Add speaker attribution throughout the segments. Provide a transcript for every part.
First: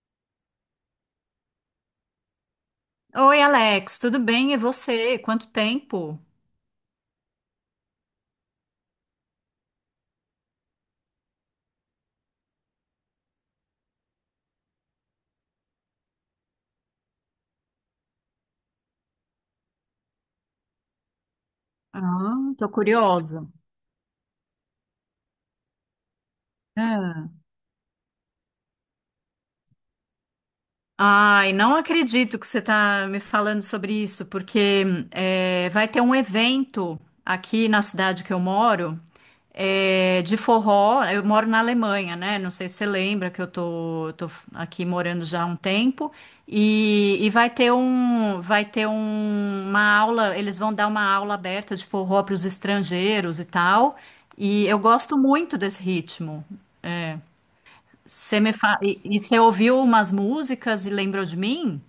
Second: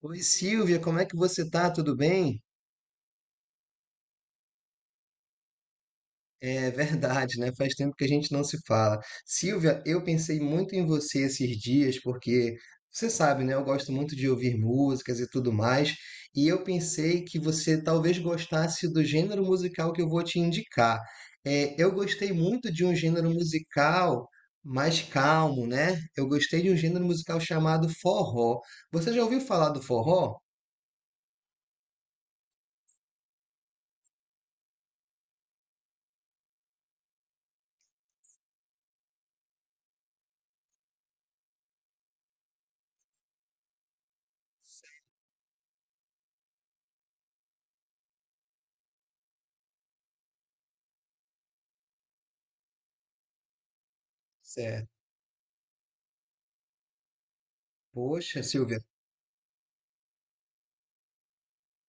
Speaker 1: Oi, Silvia, como é que você tá? Tudo bem?
Speaker 2: Oi, Alex, tudo bem? E você? Quanto tempo?
Speaker 1: É verdade, né? Faz tempo que a gente não se fala. Silvia, eu pensei muito em você esses dias, porque você sabe, né? Eu gosto muito de ouvir músicas e tudo mais, e eu pensei que você talvez gostasse do gênero musical que eu vou te indicar. É, eu gostei
Speaker 2: Ah, tô
Speaker 1: muito de um gênero
Speaker 2: curiosa.
Speaker 1: musical mais calmo, né? Eu gostei de um gênero musical
Speaker 2: É.
Speaker 1: chamado forró. Você já ouviu falar do forró?
Speaker 2: Ai, não acredito que você está me falando sobre isso, porque vai ter um evento aqui na cidade que eu moro, é, de forró. Eu moro na Alemanha, né? Não sei se você lembra que eu tô aqui morando já há um tempo. E vai ter um, uma aula. Eles vão dar uma aula aberta de forró para os estrangeiros e tal. E eu
Speaker 1: Certo.
Speaker 2: gosto muito desse ritmo. É.
Speaker 1: Poxa, Silvia.
Speaker 2: E você ouviu umas músicas e lembrou de mim?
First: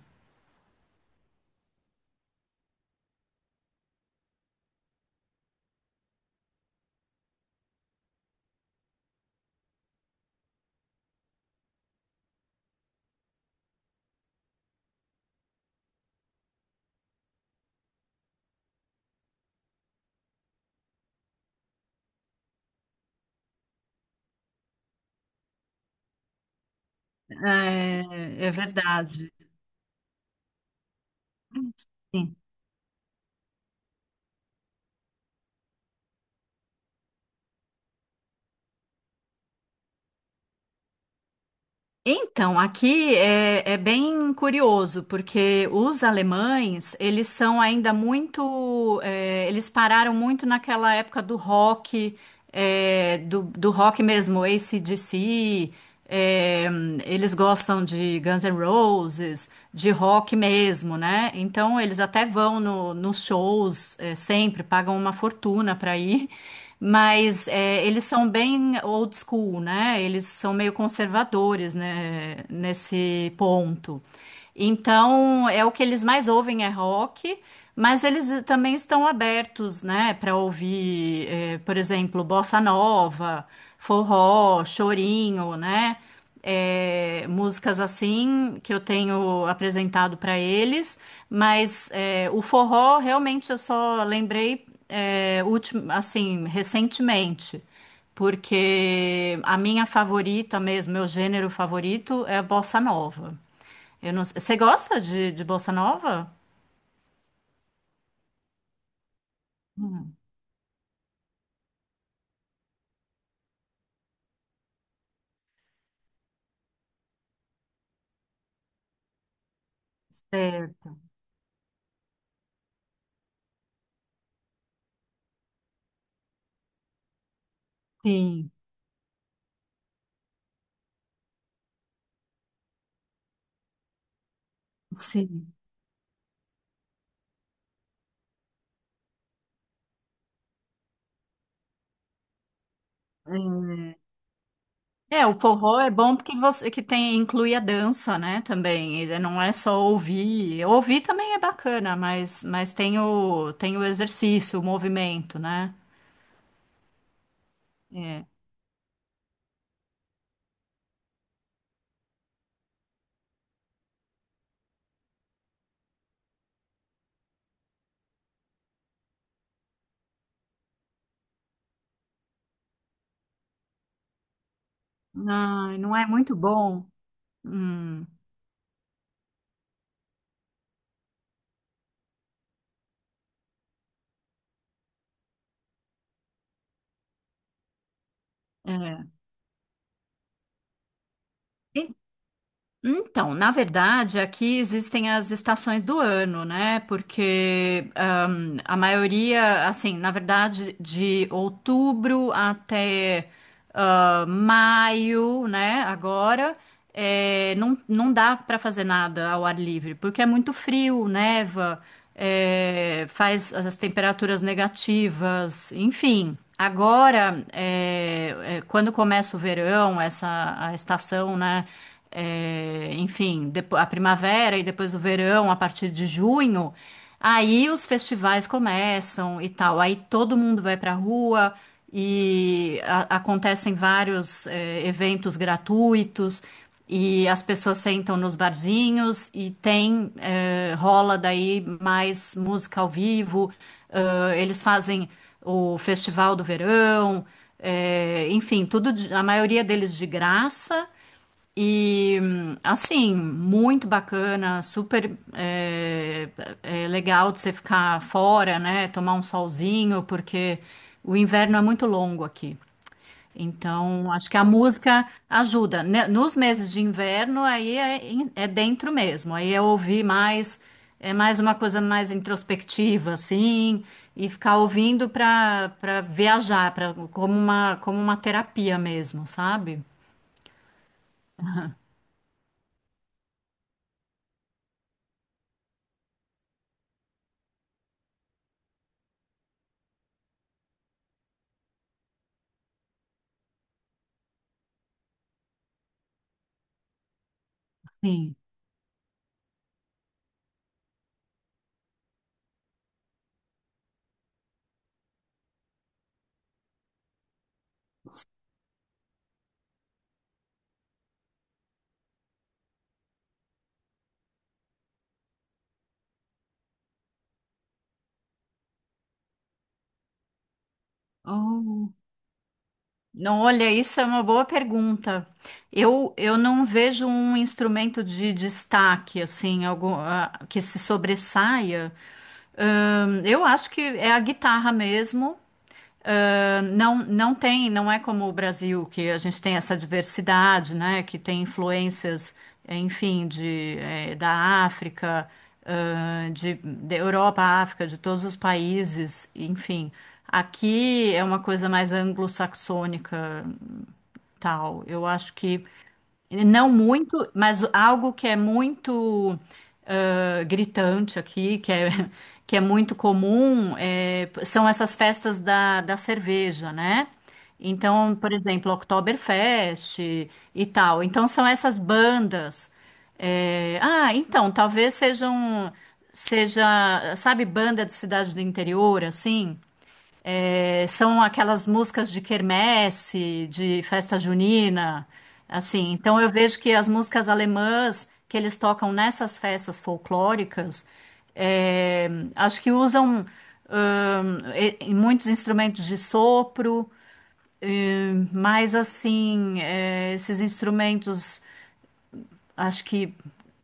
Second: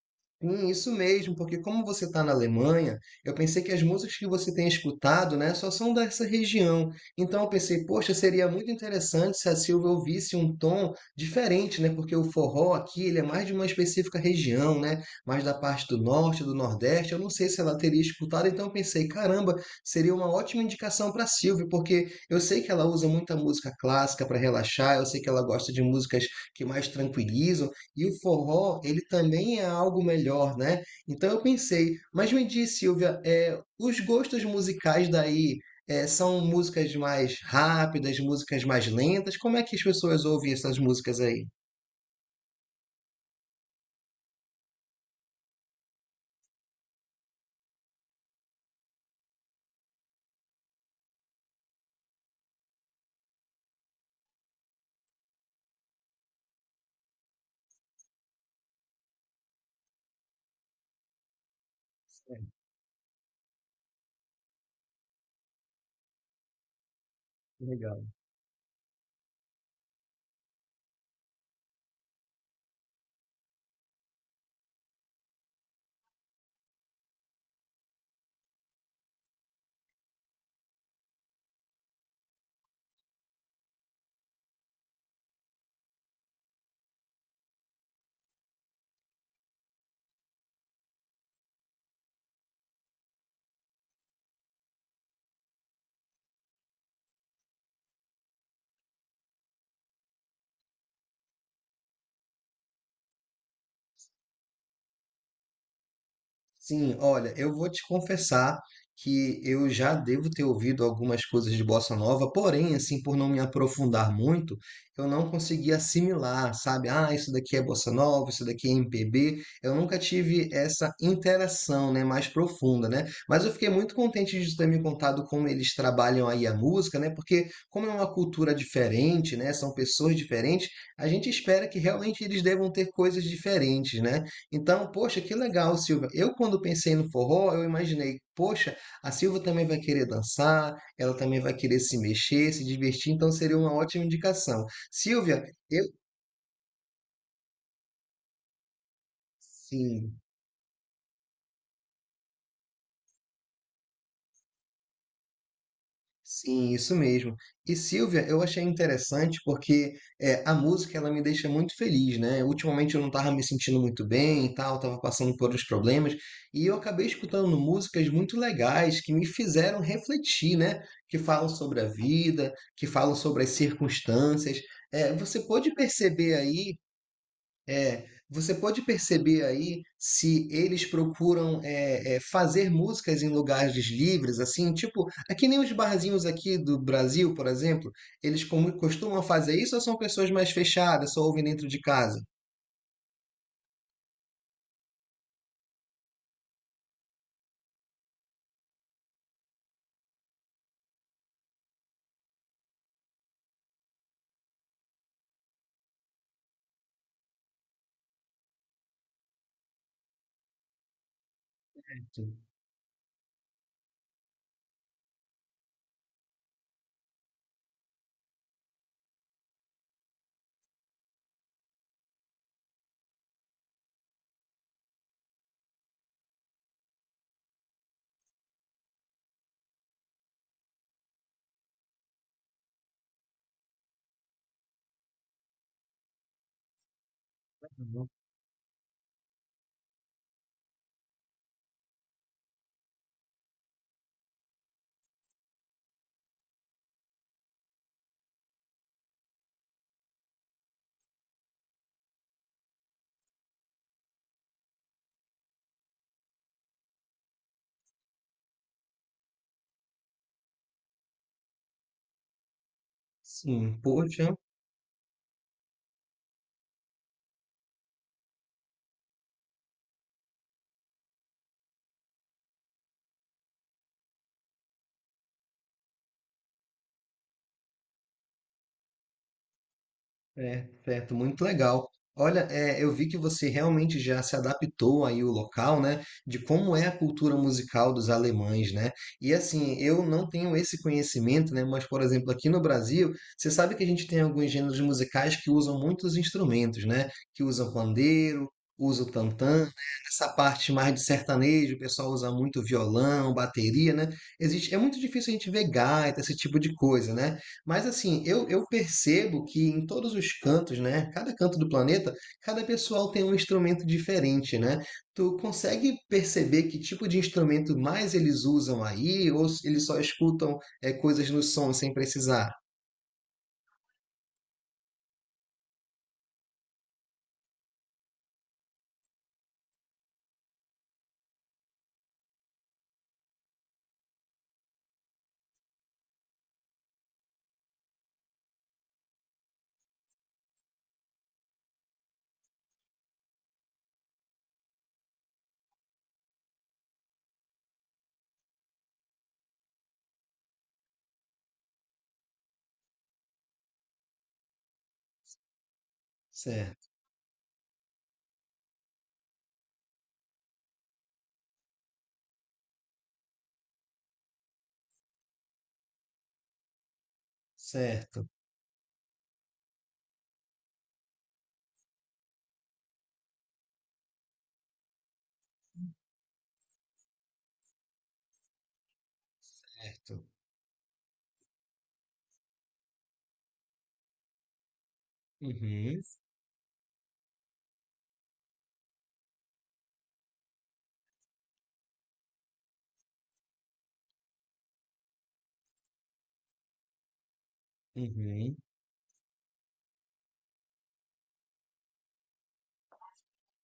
Speaker 1: Sim, isso mesmo, porque como você está na Alemanha, eu pensei que as músicas que você tem escutado, né, só são dessa região. Então eu pensei, poxa, seria muito interessante se a Silvia ouvisse um tom diferente, né? Porque o forró aqui, ele é mais de uma específica região, né? Mais da parte do norte, do nordeste. Eu não sei se ela teria escutado, então eu pensei, caramba, seria uma ótima indicação para a Silvia, porque eu sei que ela usa muita música clássica para relaxar, eu sei que ela gosta de músicas que mais tranquilizam e o
Speaker 2: É, é
Speaker 1: forró, ele
Speaker 2: verdade.
Speaker 1: também é algo melhor, né? Então eu pensei, mas
Speaker 2: Sim.
Speaker 1: me diz, Silvia, é, os gostos musicais daí é, são músicas mais rápidas, músicas mais lentas? Como é que as pessoas ouvem essas músicas aí?
Speaker 2: Então, aqui é bem curioso, porque os alemães, eles são ainda muito, eles pararam muito naquela época do rock, do rock mesmo, AC/DC, eh, eles gostam de Guns N' Roses, de rock mesmo, né? Então, eles até
Speaker 1: É,
Speaker 2: vão nos shows, sempre, pagam uma fortuna para ir, mas é,
Speaker 1: legal.
Speaker 2: eles são bem old school, né? Eles são meio conservadores, né? Nesse ponto. Então, é o que eles mais ouvem é rock, mas eles também estão abertos, né? Para ouvir, é, por exemplo, bossa nova, forró, chorinho, né? É, músicas assim que eu tenho apresentado para eles, mas é, o forró realmente eu só lembrei é, assim recentemente, porque a minha favorita mesmo, meu gênero favorito é a bossa nova. Eu não, você gosta de bossa nova?
Speaker 1: Sim, olha, eu vou te confessar que eu já
Speaker 2: Hum,
Speaker 1: devo ter ouvido algumas coisas de bossa nova, porém, assim, por não me aprofundar muito, eu não consegui assimilar, sabe? Ah, isso daqui é bossa nova, isso daqui é MPB. Eu nunca tive essa
Speaker 2: certo.
Speaker 1: interação, né, mais profunda, né? Mas eu fiquei muito contente de ter me contado como eles trabalham aí a música, né? Porque como é uma
Speaker 2: Sim,
Speaker 1: cultura diferente, né, são pessoas diferentes, a gente espera que realmente eles devam ter coisas diferentes, né? Então, poxa, que
Speaker 2: sim.
Speaker 1: legal, Silvia. Eu, quando pensei no forró, eu imaginei, poxa, a Silvia também vai querer dançar, ela também vai querer se mexer, se divertir, então seria uma ótima indicação.
Speaker 2: É, o
Speaker 1: Silvia,
Speaker 2: forró
Speaker 1: eu.
Speaker 2: é bom porque você que tem inclui a dança, né, também. E é, não é só
Speaker 1: Sim.
Speaker 2: ouvir. Ouvir também é bacana, mas, tem o exercício, o movimento, né?
Speaker 1: Sim, isso mesmo. E Silvia,
Speaker 2: É.
Speaker 1: eu achei interessante porque é, a música ela me deixa muito feliz, né? Ultimamente eu não estava me sentindo muito bem e tal, estava passando por uns problemas, e eu acabei escutando músicas muito legais que me fizeram refletir, né? Que falam sobre a vida, que falam sobre as circunstâncias. É, você pode
Speaker 2: Não, não é
Speaker 1: perceber
Speaker 2: muito
Speaker 1: aí
Speaker 2: bom. Hum,
Speaker 1: se eles procuram fazer músicas em lugares livres, assim, tipo, é que nem os barzinhos aqui do Brasil, por exemplo, eles
Speaker 2: é.
Speaker 1: costumam fazer isso ou são pessoas mais fechadas, só ouvem dentro de casa?
Speaker 2: Então, na verdade, aqui existem as estações do ano, né? Porque a maioria, assim, na verdade, de outubro até ah, maio, né? Agora, é, não, não dá para fazer nada ao ar livre, porque é muito frio, neva, é, faz as temperaturas negativas, enfim. Agora, quando começa o verão, essa a estação, né? É, enfim, a primavera e depois o verão, a partir de junho, aí os festivais começam e tal. Aí todo mundo vai pra rua e acontecem vários, é, eventos gratuitos. E as pessoas sentam nos barzinhos e tem, é, rola daí mais música ao vivo. Eles fazem o Festival do Verão, é, enfim, a maioria deles de graça. E assim, muito bacana, super é, é legal de você ficar fora, né? Tomar um solzinho, porque o inverno é muito longo aqui.
Speaker 1: Sim,
Speaker 2: Então, acho
Speaker 1: poxa.
Speaker 2: que a música ajuda, né? Nos meses de inverno, é dentro mesmo. Aí é ouvir mais, é mais uma coisa mais introspectiva, assim, e ficar ouvindo para viajar, para como uma terapia mesmo, sabe?
Speaker 1: É, certo, muito legal. Olha, é, eu vi que você realmente já se adaptou aí o local, né? De como é a cultura musical dos alemães, né? E assim, eu não tenho esse conhecimento, né? Mas, por exemplo, aqui no Brasil, você sabe que a gente tem alguns gêneros musicais que usam muitos instrumentos, né? Que usam
Speaker 2: Sim.
Speaker 1: pandeiro, usa o tantã, né? Essa parte mais de sertanejo, o pessoal usa muito violão, bateria, né? Existe, é muito difícil a gente ver gaita, esse tipo de coisa, né? Mas assim, eu percebo que em todos os cantos, né? Cada canto do planeta, cada pessoal tem um instrumento diferente, né? Tu consegue perceber que tipo de instrumento mais eles usam aí, ou se eles só escutam é, coisas no som sem
Speaker 2: Oh.
Speaker 1: precisar?
Speaker 2: Não, olha, isso é uma boa pergunta. Eu não vejo um instrumento de destaque, assim, algum, ah, que se sobressaia. Eu acho que é a guitarra mesmo. Ah, não, não tem, não é como o Brasil, que a gente tem essa diversidade, né? Que tem influências, enfim, da África, ah, da Europa, África, de todos os países, enfim. Aqui é uma coisa mais anglo-saxônica, tal. Eu acho que não
Speaker 1: Certo,
Speaker 2: muito, mas algo que é muito ah, gritante aqui, que é muito comum, é, são essas festas da cerveja, né? Então,
Speaker 1: certo,
Speaker 2: por exemplo, Oktoberfest e tal. Então, são essas bandas. É, ah, então, seja, sabe, banda de cidade do interior, assim?
Speaker 1: certo.
Speaker 2: É, são aquelas músicas de quermesse, de festa junina, assim.
Speaker 1: Uhum,
Speaker 2: Então eu vejo que as músicas alemãs que eles tocam nessas festas folclóricas, é, acho que usam e muitos instrumentos de sopro,
Speaker 1: uhum,
Speaker 2: mas assim, é, esses instrumentos acho que,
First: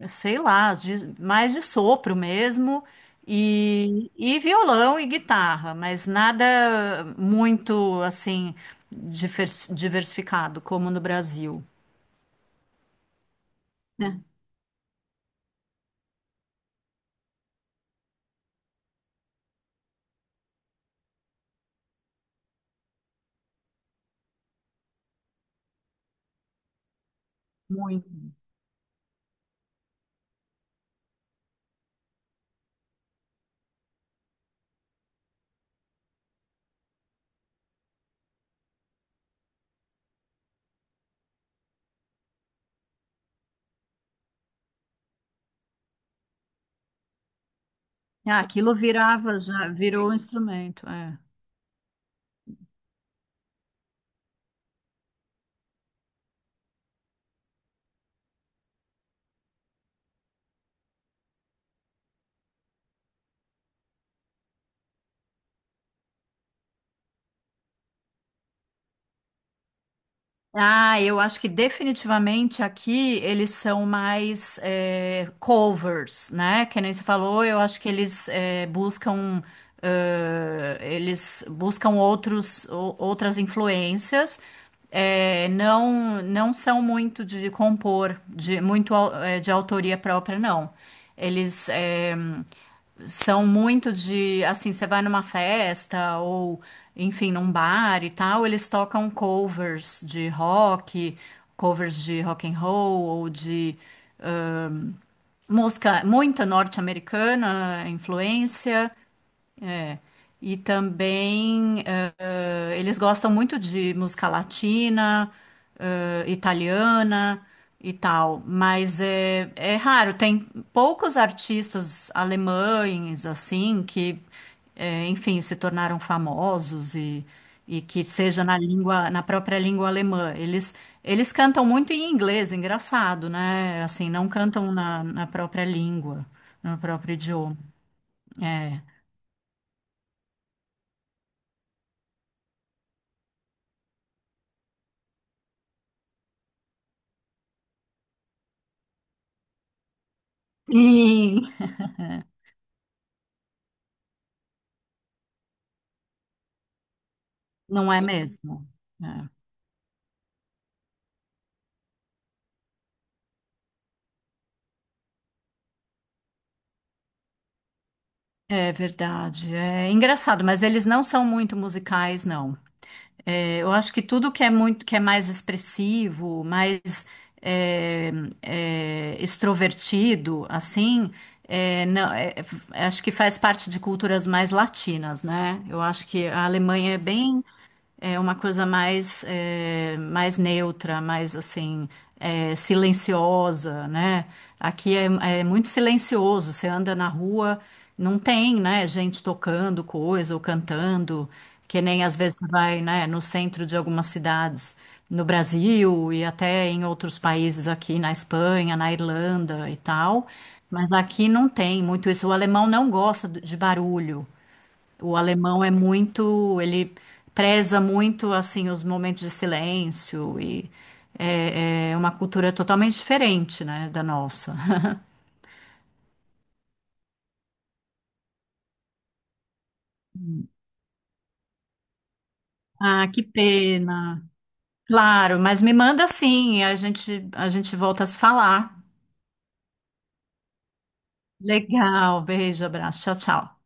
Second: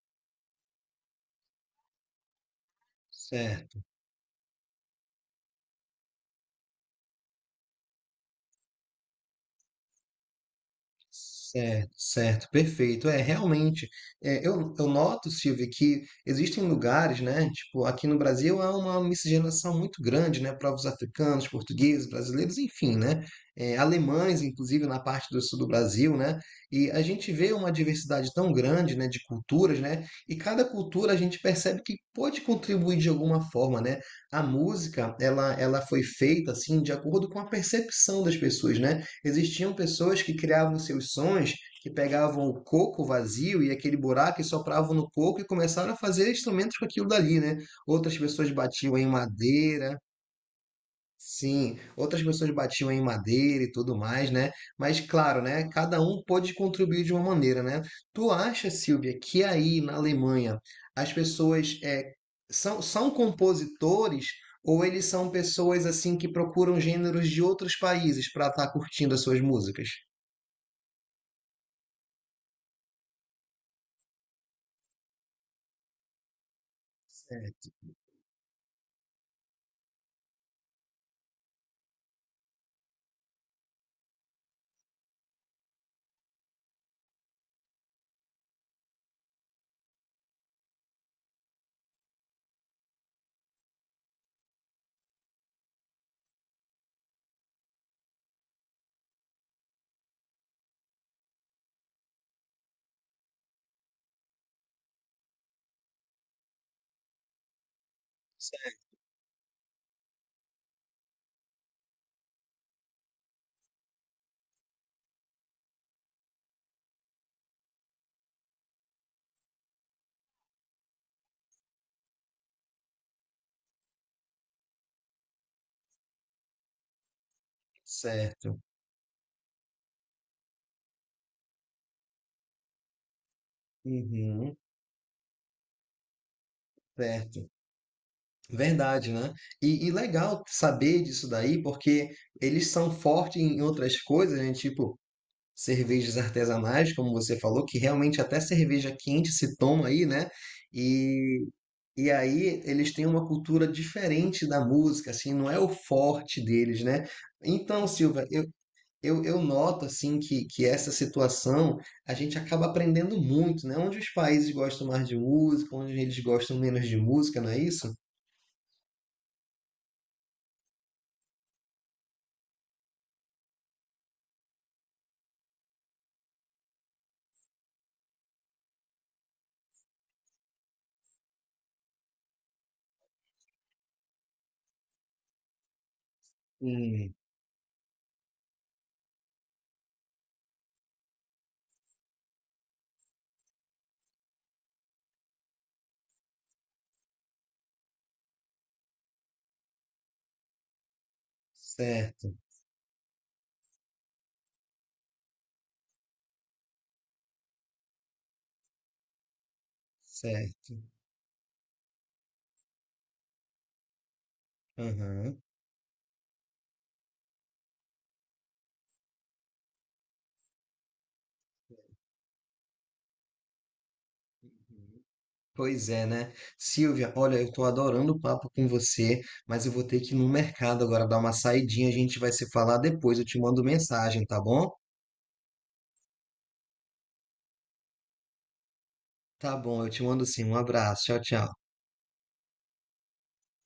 Speaker 2: sei lá, mais de sopro mesmo,
Speaker 1: certo.
Speaker 2: e violão e guitarra, mas nada muito assim diversificado como no Brasil.
Speaker 1: Certo, certo, perfeito. É, realmente, é, eu noto, Silvia, que existem lugares, né? Tipo, aqui no Brasil há uma miscigenação muito grande, né? Povos africanos, portugueses, brasileiros, enfim, né? É, alemães, inclusive, na parte do sul do Brasil, né? E a gente vê uma
Speaker 2: Muito.
Speaker 1: diversidade tão grande, né? De culturas, né? E cada cultura a gente percebe que pode contribuir de alguma forma, né? A música, ela foi feita, assim, de acordo com a percepção das pessoas, né? Existiam pessoas que criavam seus sons, que pegavam o coco vazio e aquele buraco e sopravam no coco e começaram a fazer instrumentos com aquilo dali, né? Outras
Speaker 2: Ah,
Speaker 1: pessoas
Speaker 2: aquilo
Speaker 1: batiam em
Speaker 2: virava, já
Speaker 1: madeira.
Speaker 2: virou um instrumento. É.
Speaker 1: Sim, outras pessoas batiam em madeira e tudo mais, né? Mas claro, né? Cada um pôde contribuir de uma maneira, né? Tu acha, Silvia, que aí na Alemanha as pessoas é, são compositores ou eles são pessoas assim que procuram gêneros de outros países para estar curtindo as suas músicas?
Speaker 2: Ah, eu acho que definitivamente aqui eles são mais covers, né? Que nem você falou, eu
Speaker 1: Certo,
Speaker 2: acho que eles buscam outras influências, não não são muito de compor, de autoria própria, não. Eles são muito de, assim, você vai numa festa ou, enfim, num bar e tal, eles tocam covers de rock and roll ou de música muito norte-americana, influência. E também eles gostam muito de música latina, italiana e tal, mas é, é raro, tem poucos artistas alemães assim que, enfim, se tornaram famosos e que seja na
Speaker 1: certo.
Speaker 2: língua, na própria língua alemã. Eles cantam muito em inglês, engraçado, né? Assim, não
Speaker 1: Uhum,
Speaker 2: cantam na própria língua, no próprio
Speaker 1: certo.
Speaker 2: idioma. É.
Speaker 1: Verdade, né? E legal saber disso daí, porque eles são fortes em outras coisas, né? Tipo, cervejas artesanais, como você falou, que realmente até cerveja quente se toma aí, né? E,
Speaker 2: Sim.
Speaker 1: e aí eles têm uma cultura diferente da música, assim, não é o forte deles, né? Então,
Speaker 2: Não é
Speaker 1: Silva, eu,
Speaker 2: mesmo?
Speaker 1: Eu,
Speaker 2: É,
Speaker 1: eu noto assim que essa situação a gente acaba aprendendo muito, né? Onde os países gostam mais de música, onde eles gostam menos de música, não é isso?
Speaker 2: é verdade. É engraçado, mas eles não são muito musicais, não. É, eu acho que tudo que é muito, que é mais expressivo, mais é, extrovertido, assim, é, não- é, acho que faz parte de culturas mais latinas, né? Eu acho que a Alemanha é
Speaker 1: Hum,
Speaker 2: bem. É uma coisa mais, mais neutra, mais assim, silenciosa, né? Aqui é, é muito silencioso, você anda na rua, não tem, né, gente tocando coisa ou cantando, que nem às
Speaker 1: certo,
Speaker 2: vezes você vai, né, no centro de algumas cidades no Brasil e até em outros países aqui na Espanha, na Irlanda e tal.
Speaker 1: certo.
Speaker 2: Mas aqui não tem muito isso. O alemão não gosta de barulho. O
Speaker 1: Aham.
Speaker 2: alemão é muito, ele preza muito assim os momentos de silêncio e é, é uma cultura totalmente diferente, né, da nossa.
Speaker 1: Pois é, né? Silvia, olha, eu tô adorando o papo com você, mas eu vou ter que ir no mercado agora dar uma saidinha, a gente vai se falar
Speaker 2: Ah,
Speaker 1: depois,
Speaker 2: que
Speaker 1: eu te mando
Speaker 2: pena.
Speaker 1: mensagem, tá bom?
Speaker 2: Claro, mas me manda sim, a gente volta a se falar.
Speaker 1: Tá bom, eu te mando sim. Um abraço, tchau, tchau.
Speaker 2: Legal, beijo, abraço, tchau, tchau.